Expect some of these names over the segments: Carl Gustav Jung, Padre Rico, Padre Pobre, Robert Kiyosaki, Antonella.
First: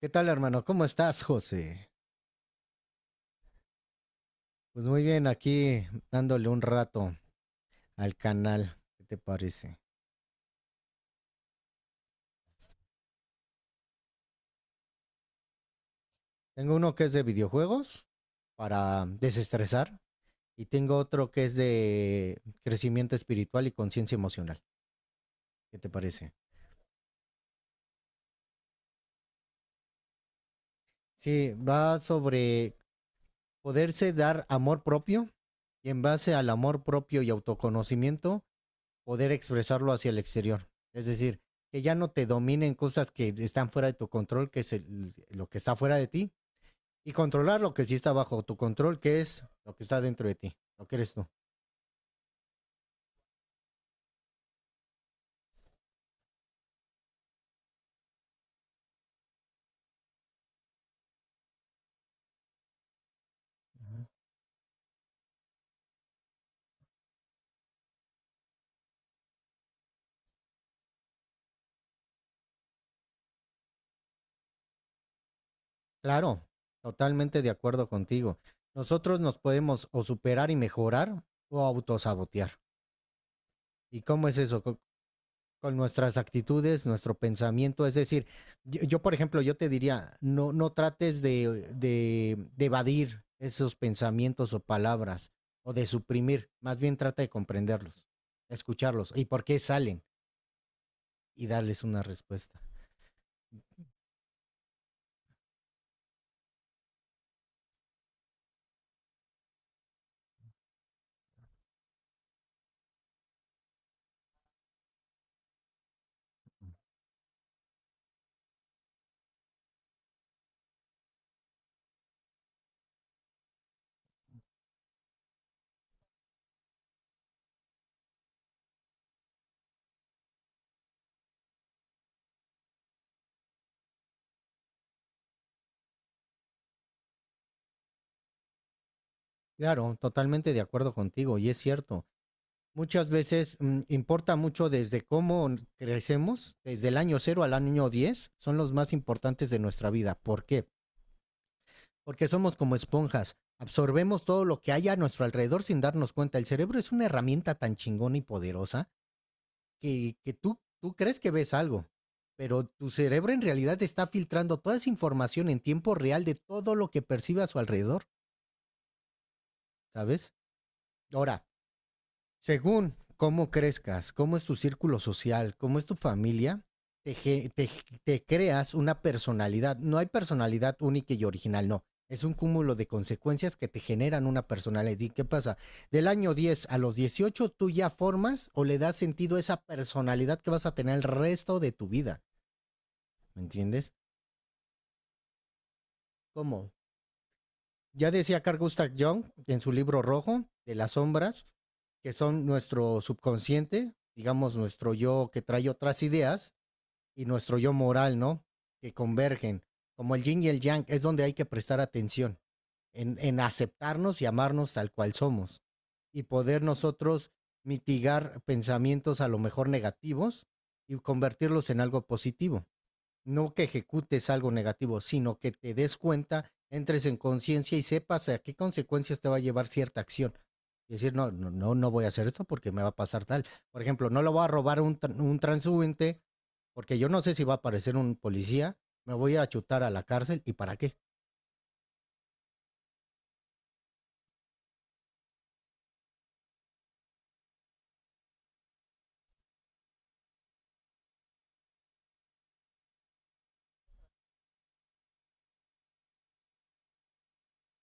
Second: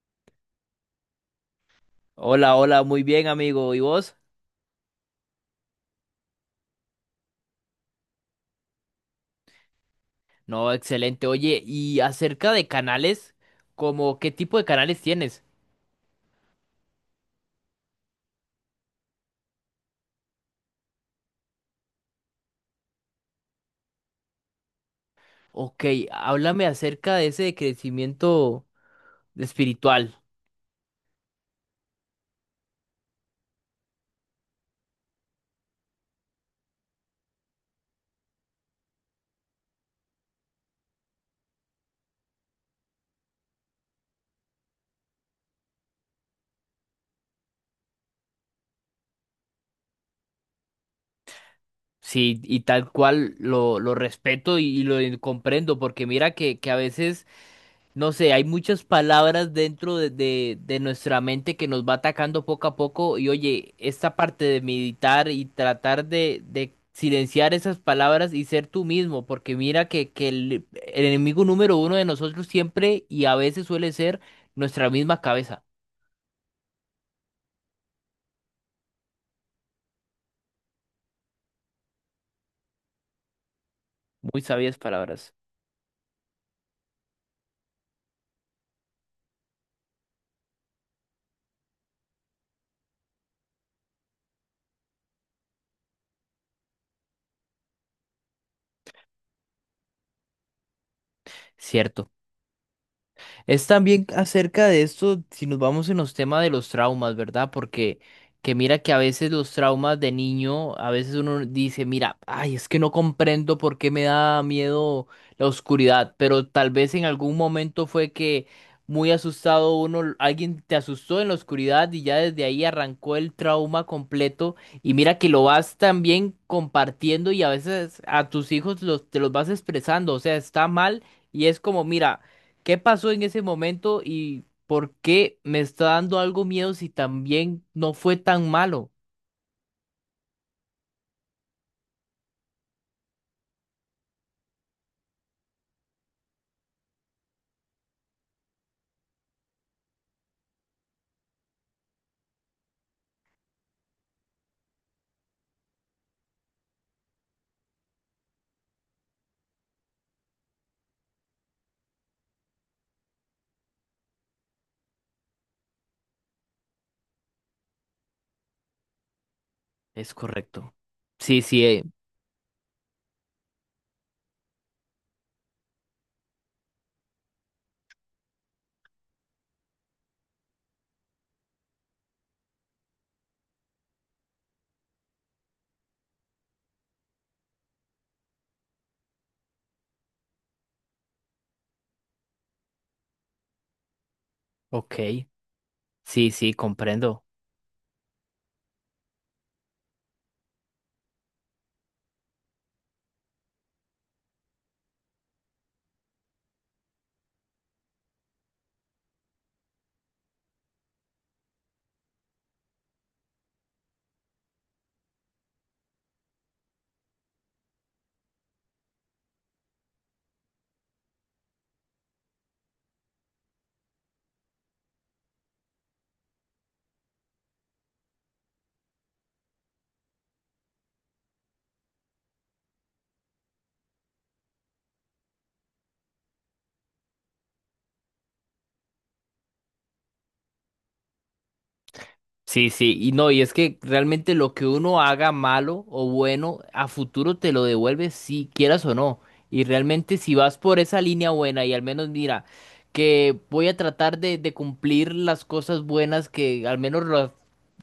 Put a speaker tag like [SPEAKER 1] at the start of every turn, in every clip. [SPEAKER 1] ¿Qué tal, hermano? ¿Cómo estás, José?
[SPEAKER 2] Hola, hola, muy bien, amigo. ¿Y vos?
[SPEAKER 1] Pues muy bien, aquí dándole un rato al canal. ¿Qué te parece?
[SPEAKER 2] No, excelente. Oye, y acerca de canales, ¿como qué tipo de canales tienes?
[SPEAKER 1] Tengo uno que es de videojuegos para desestresar y tengo otro que es de crecimiento espiritual y conciencia emocional. ¿Qué
[SPEAKER 2] Ok,
[SPEAKER 1] te parece?
[SPEAKER 2] háblame acerca de ese crecimiento espiritual.
[SPEAKER 1] Sí, va sobre poderse dar amor propio y en base al amor propio y autoconocimiento, poder expresarlo hacia el exterior. Es decir, que ya no te dominen cosas que están fuera de tu control, que es lo que está fuera de ti, y controlar lo que sí está bajo tu control, que es lo que está dentro de ti, lo que eres tú.
[SPEAKER 2] Sí, y tal cual lo respeto y lo comprendo, porque mira que a veces no sé, hay muchas palabras dentro de nuestra mente que nos va atacando poco a poco y oye, esta parte de meditar y tratar de silenciar esas palabras y ser tú mismo, porque mira que el enemigo número uno de nosotros siempre y a veces suele ser nuestra misma cabeza.
[SPEAKER 1] Claro, totalmente de acuerdo contigo. Nosotros nos podemos o superar y mejorar o autosabotear. ¿Y cómo es
[SPEAKER 2] Muy
[SPEAKER 1] eso?
[SPEAKER 2] sabias palabras.
[SPEAKER 1] Con nuestras actitudes, nuestro pensamiento. Es decir, yo, por ejemplo, yo te diría, no, no trates de evadir esos pensamientos o palabras o de suprimir, más bien trata de comprenderlos, escucharlos y por qué salen y darles una
[SPEAKER 2] Cierto.
[SPEAKER 1] respuesta.
[SPEAKER 2] Es también acerca de esto, si nos vamos en los temas de los traumas, ¿verdad? Porque que mira que a veces los traumas de niño, a veces uno dice, mira, ay, es que no comprendo por qué me da miedo la oscuridad, pero tal vez en algún momento fue que muy asustado uno, alguien te asustó en la oscuridad y ya desde ahí arrancó el trauma completo y mira que lo vas también compartiendo y a veces a tus hijos te los vas expresando, o sea, está mal. Y es como, mira, ¿qué pasó en ese momento y por qué me está dando algo miedo si también no fue tan malo?
[SPEAKER 1] Claro, totalmente de acuerdo contigo y es cierto. Muchas veces importa mucho desde cómo crecemos, desde el año 0 al año 10, son los más importantes de nuestra vida. ¿Por qué? Porque somos como esponjas, absorbemos todo lo que hay a nuestro alrededor sin darnos cuenta. El cerebro es una herramienta tan chingona y poderosa que tú crees que ves algo, pero tu cerebro en realidad está filtrando toda esa información en tiempo real de todo lo que percibe a su alrededor,
[SPEAKER 2] Es
[SPEAKER 1] ¿sabes?
[SPEAKER 2] correcto. Sí,
[SPEAKER 1] Ahora,
[SPEAKER 2] sí,
[SPEAKER 1] según cómo crezcas, cómo es tu círculo social, cómo es tu familia, te creas una personalidad. No hay personalidad única y original, no. Es un cúmulo de consecuencias que te generan una personalidad. ¿Y qué pasa? Del año 10 a los 18, tú ya formas o le das sentido a esa personalidad que vas a tener el resto de tu vida. ¿Me entiendes?
[SPEAKER 2] OK. Sí, sí,
[SPEAKER 1] ¿Cómo?
[SPEAKER 2] comprendo.
[SPEAKER 1] Ya decía Carl Gustav Jung en su libro rojo de las sombras, que son nuestro subconsciente, digamos nuestro yo que trae otras ideas y nuestro yo moral, ¿no? Que convergen. Como el yin y el yang, es donde hay que prestar atención, en aceptarnos y amarnos tal cual somos y poder nosotros mitigar pensamientos a lo mejor negativos y convertirlos en algo positivo. No que ejecutes algo negativo, sino que te des cuenta, entres en conciencia y sepas a qué consecuencias te va a llevar cierta acción. Y decir, no, no, no, no voy a hacer esto porque me va a pasar tal. Por ejemplo, no lo voy a robar un transeúnte porque yo no sé si va a aparecer un policía, me voy a chutar a la cárcel y para qué.
[SPEAKER 2] Sí, sí, y no, y es que realmente lo que uno haga malo o bueno, a futuro te lo devuelve si quieras o no. Y realmente si vas por esa línea buena y al menos mira, que voy a tratar de cumplir las cosas buenas que al menos las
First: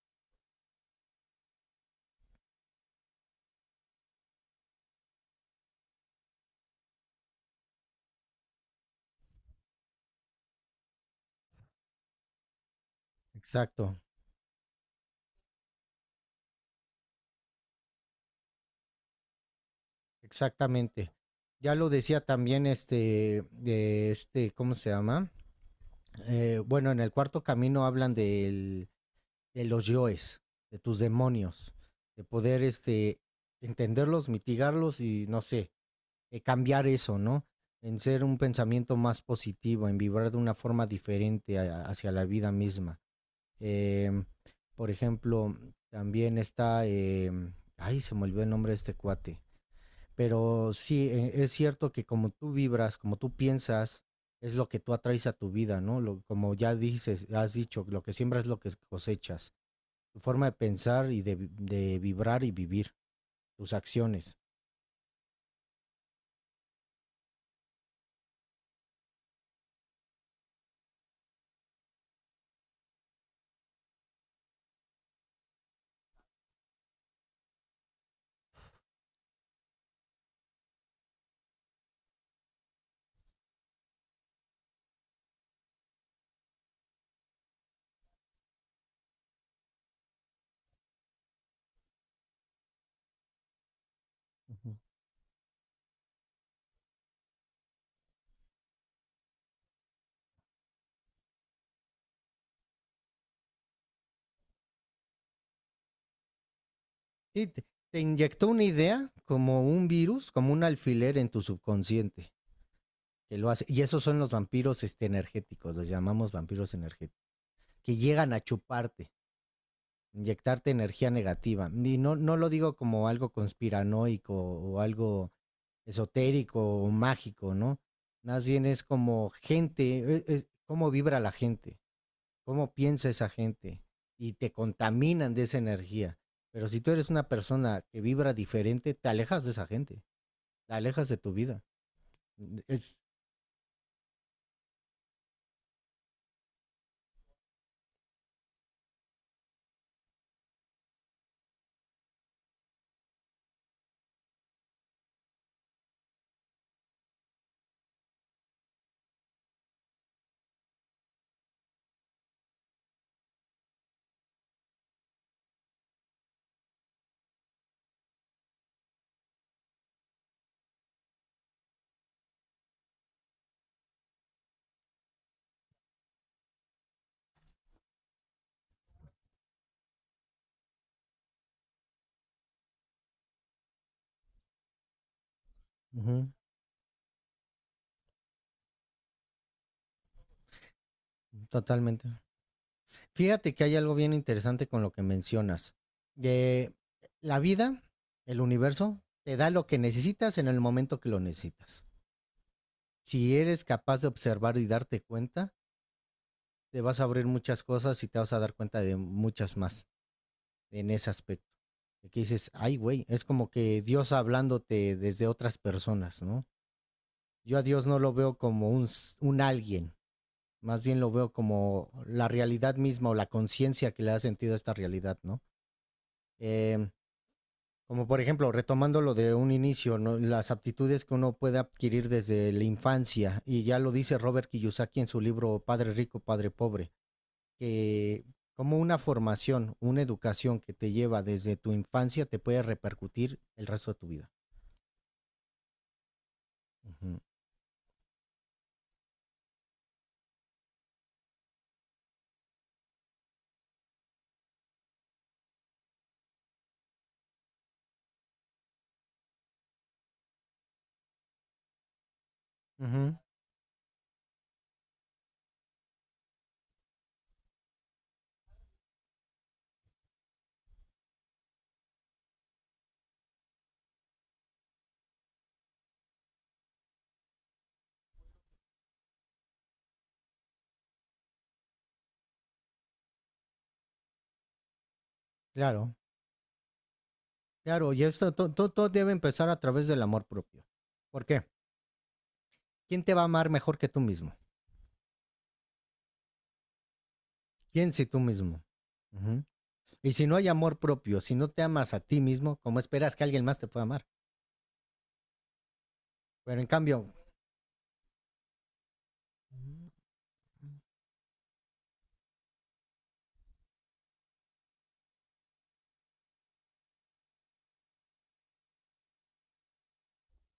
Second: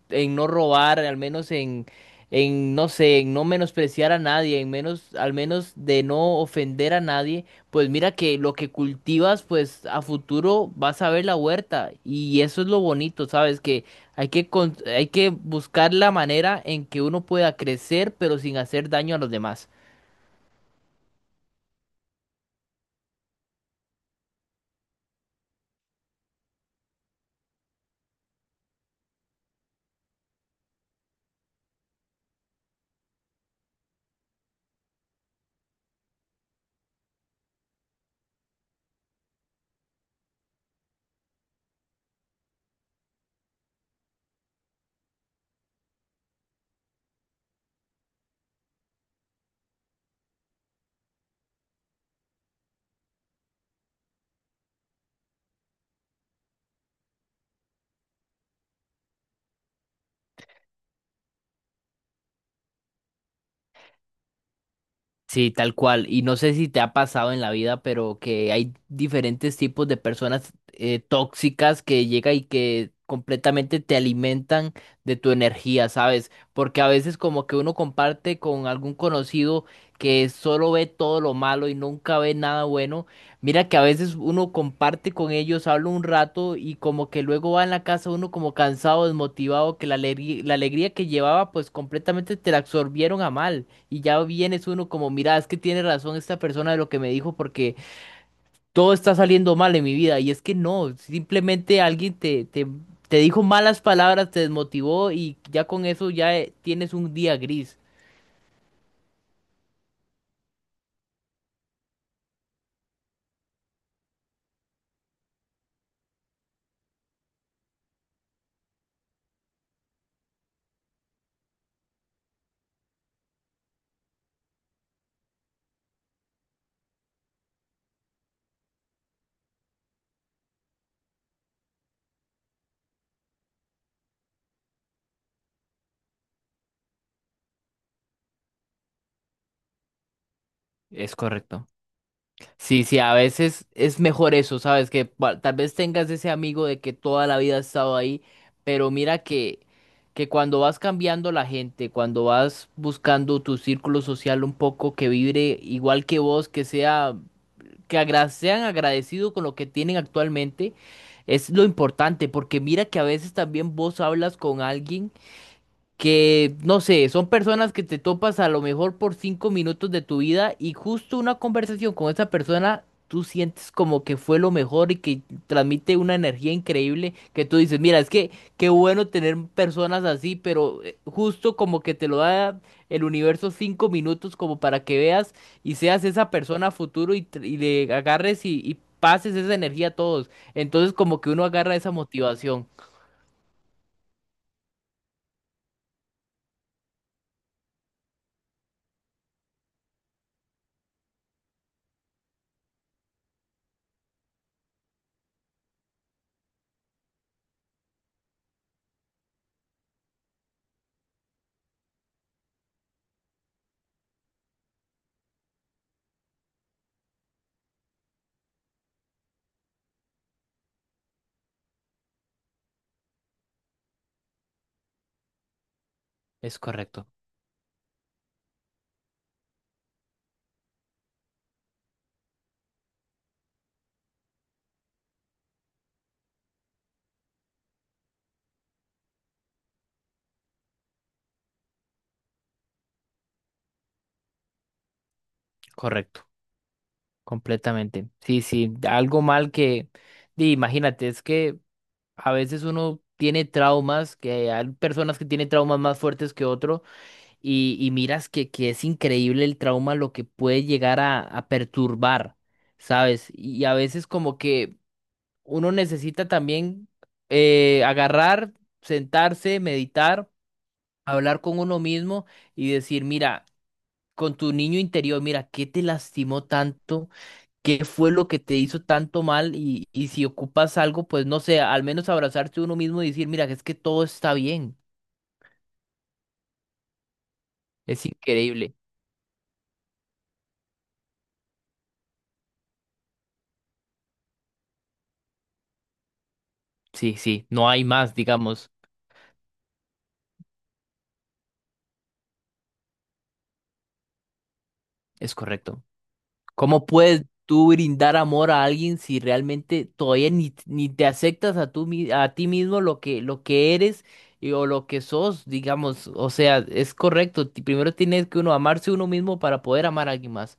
[SPEAKER 2] en no robar, al menos en, no sé, en no menospreciar a nadie, en menos, al menos de no ofender a nadie, pues mira que lo que cultivas, pues a futuro vas a ver la huerta. Y eso es lo bonito, ¿sabes? Que
[SPEAKER 1] Exacto,
[SPEAKER 2] hay que buscar la manera en que uno pueda crecer, pero sin hacer daño a los demás.
[SPEAKER 1] exactamente. Ya lo decía también este, de este, ¿cómo se llama? Bueno, en el cuarto camino hablan del de los yoes, de tus demonios, de poder entenderlos, mitigarlos y no sé, cambiar eso, ¿no? En ser un pensamiento más positivo, en vibrar de una forma diferente hacia la vida misma. Eh, por ejemplo, también está, ay, se me olvidó el nombre de este cuate, pero sí, es cierto que como tú vibras, como tú piensas, es lo que tú atraes a tu vida, ¿no? Lo, como ya dices, has dicho, lo que siembras es lo que cosechas, tu forma de pensar y de vibrar y vivir, tus acciones.
[SPEAKER 2] Sí, tal cual. Y no sé si te ha pasado en la vida, pero que hay diferentes tipos de personas tóxicas que llega y que completamente te alimentan de tu energía, ¿sabes? Porque a veces como que uno comparte con algún conocido que solo ve todo lo malo y nunca ve nada bueno. Mira que a veces uno comparte con ellos, habla un rato y como que luego va en la casa uno como cansado, desmotivado, que la alegría que llevaba pues completamente te la absorbieron a mal. Y ya vienes
[SPEAKER 1] Uh-huh.
[SPEAKER 2] uno como, mira, es que tiene razón esta persona de lo que me dijo porque todo está saliendo mal en mi vida. Y es que no, simplemente alguien te dijo malas palabras, te desmotivó y ya con eso ya tienes un día
[SPEAKER 1] Y te,
[SPEAKER 2] gris.
[SPEAKER 1] te inyectó una idea como un virus, como un alfiler en tu subconsciente, que lo hace. Y esos son los vampiros energéticos, los llamamos vampiros energéticos, que llegan a chuparte, inyectarte energía negativa. Y no, no lo digo como algo conspiranoico o algo esotérico o mágico, ¿no? Más bien es como gente, cómo vibra la gente. Cómo piensa esa gente y te contaminan de esa energía. Pero si tú eres una persona que vibra diferente, te alejas de esa gente, te alejas de
[SPEAKER 2] Es
[SPEAKER 1] tu vida.
[SPEAKER 2] correcto.
[SPEAKER 1] Mm.
[SPEAKER 2] Sí, sí,
[SPEAKER 1] Es
[SPEAKER 2] a veces es mejor eso, ¿sabes? Que tal vez tengas ese amigo de que toda la vida ha estado ahí, pero mira que cuando vas cambiando la gente, cuando vas buscando tu círculo social un poco que vibre igual que vos, que sean agradecidos con lo que tienen actualmente es lo importante, porque mira que a veces también vos hablas con alguien que, no sé, son personas que te topas a lo mejor por 5 minutos de tu vida y justo una conversación con esa persona, tú sientes como que fue lo mejor y que transmite una energía increíble que tú dices, mira, es que qué bueno tener personas así, pero justo como que te lo da el universo 5 minutos como para que veas y seas
[SPEAKER 1] Ujú,
[SPEAKER 2] esa persona a futuro y le agarres y pases esa energía a todos. Entonces como que uno agarra esa
[SPEAKER 1] totalmente.
[SPEAKER 2] motivación.
[SPEAKER 1] Fíjate que hay algo bien interesante con lo que mencionas. De la vida, el universo, te da lo que necesitas en el momento que lo necesitas. Si eres capaz de observar y darte cuenta, te vas a abrir muchas cosas y te vas a dar cuenta de muchas más, en ese aspecto. Que dices, ay, güey, es como que Dios hablándote desde otras personas, ¿no? Yo a Dios no lo veo como un alguien, más bien lo veo como la realidad misma o la conciencia que le da sentido a esta realidad, ¿no?
[SPEAKER 2] Es
[SPEAKER 1] Eh,
[SPEAKER 2] correcto,
[SPEAKER 1] como por ejemplo, retomando lo de un inicio, ¿no? Las aptitudes que uno puede adquirir desde la infancia, y ya lo dice Robert Kiyosaki en su libro Padre Rico, Padre Pobre. Que como una formación, una educación que te lleva desde tu infancia te puede repercutir el resto de tu vida.
[SPEAKER 2] correcto.
[SPEAKER 1] Ujú.
[SPEAKER 2] Completamente. Sí, sí, algo mal imagínate, es que a veces uno tiene traumas, que hay personas que tienen traumas más fuertes que otro, y miras que es increíble el trauma lo que puede llegar a perturbar,
[SPEAKER 1] Ujú,
[SPEAKER 2] ¿sabes? Y a veces como que uno necesita también agarrar, sentarse, meditar, hablar con uno mismo y decir, mira, con tu niño interior, mira, ¿qué te lastimó tanto? Qué fue lo que te hizo tanto mal y si ocupas algo, pues no sé, al menos abrazarse uno mismo y decir, mira, es que todo está bien.
[SPEAKER 1] claro, claro, y
[SPEAKER 2] Es
[SPEAKER 1] esto
[SPEAKER 2] increíble.
[SPEAKER 1] todo debe empezar a través del amor propio. ¿Por qué? ¿Quién te va a amar mejor que tú mismo?
[SPEAKER 2] Sí, sí, no hay
[SPEAKER 1] ¿Quién si
[SPEAKER 2] más,
[SPEAKER 1] tú mismo?
[SPEAKER 2] digamos.
[SPEAKER 1] Ujú. Y si no hay amor propio, si no te amas a ti mismo, ¿cómo esperas que alguien más te pueda amar?
[SPEAKER 2] Es correcto.
[SPEAKER 1] Pero en
[SPEAKER 2] ¿Cómo
[SPEAKER 1] cambio,
[SPEAKER 2] puedes tú brindar amor a alguien si realmente todavía ni te aceptas a ti mismo lo que eres o lo que sos, digamos? O sea, es correcto. Primero tienes que uno amarse uno mismo para poder amar a alguien más.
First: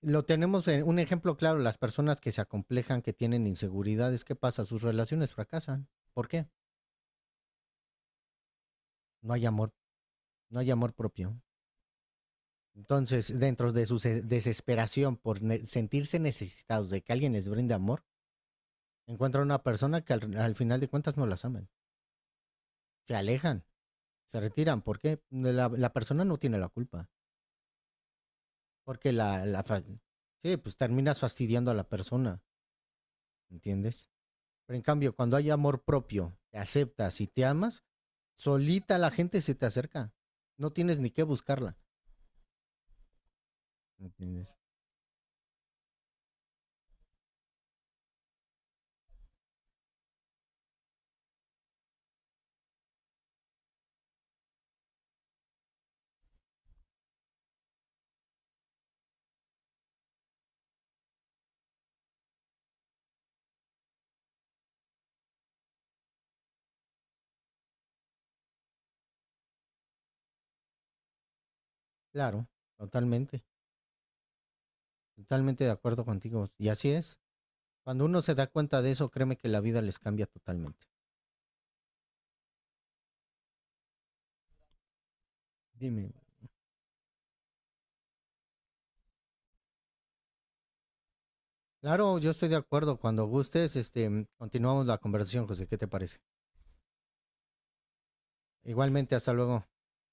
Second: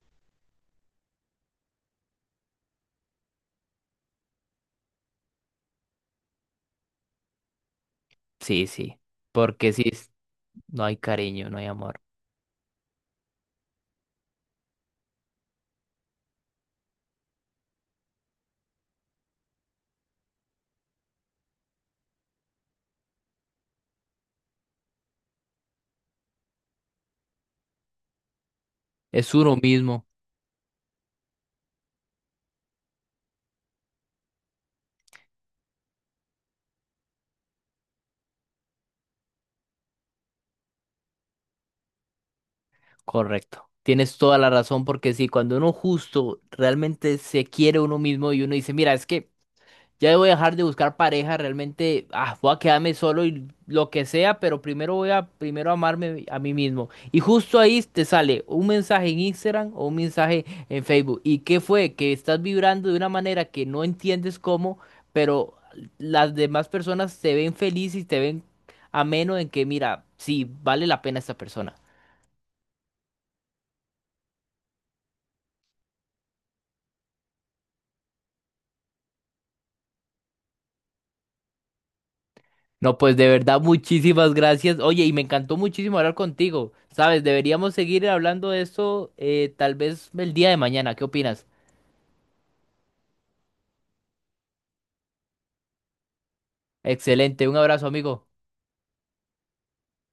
[SPEAKER 1] lo tenemos en un ejemplo claro, las personas que se acomplejan, que tienen inseguridades, ¿qué pasa? Sus relaciones fracasan. ¿Por qué?
[SPEAKER 2] Sí, sí,
[SPEAKER 1] No hay amor,
[SPEAKER 2] porque
[SPEAKER 1] no hay
[SPEAKER 2] no
[SPEAKER 1] amor
[SPEAKER 2] hay
[SPEAKER 1] propio.
[SPEAKER 2] cariño, no hay amor.
[SPEAKER 1] Entonces, dentro de su desesperación por sentirse necesitados de que alguien les brinde amor, encuentran una persona que al final de cuentas no las aman. Se alejan, se retiran. ¿Por qué? La persona no tiene la culpa. Porque
[SPEAKER 2] Es
[SPEAKER 1] la,
[SPEAKER 2] uno
[SPEAKER 1] la fa-
[SPEAKER 2] mismo,
[SPEAKER 1] Sí, pues terminas fastidiando a la persona, ¿entiendes? Pero en cambio, cuando hay amor propio, te aceptas y te amas, solita la gente se te acerca. No tienes ni que buscarla,
[SPEAKER 2] correcto. Tienes toda la
[SPEAKER 1] ¿entiendes?
[SPEAKER 2] razón porque sí, cuando uno justo realmente se quiere uno mismo y uno dice, mira, es que ya voy a dejar de buscar pareja, realmente voy a quedarme solo y lo que sea, pero primero voy a primero amarme a mí mismo. Y justo ahí te sale un mensaje en Instagram o un mensaje en Facebook. ¿Y qué fue? Que estás vibrando de una manera que no entiendes cómo, pero las demás personas te ven feliz y te ven ameno en que, mira, sí, vale la pena esta persona.
[SPEAKER 1] Claro, totalmente. Totalmente de acuerdo contigo. Y así es. Cuando uno se da cuenta de eso, créeme que la vida les cambia totalmente.
[SPEAKER 2] No, pues de verdad, muchísimas gracias. Oye, y me encantó muchísimo
[SPEAKER 1] Dime.
[SPEAKER 2] hablar contigo. Sabes, deberíamos seguir hablando de esto tal vez el día de mañana. ¿Qué opinas?
[SPEAKER 1] Claro, yo estoy de acuerdo. Cuando gustes, este, continuamos la conversación, José. ¿Qué te parece?
[SPEAKER 2] Excelente, un abrazo, amigo.
[SPEAKER 1] Igualmente, hasta luego.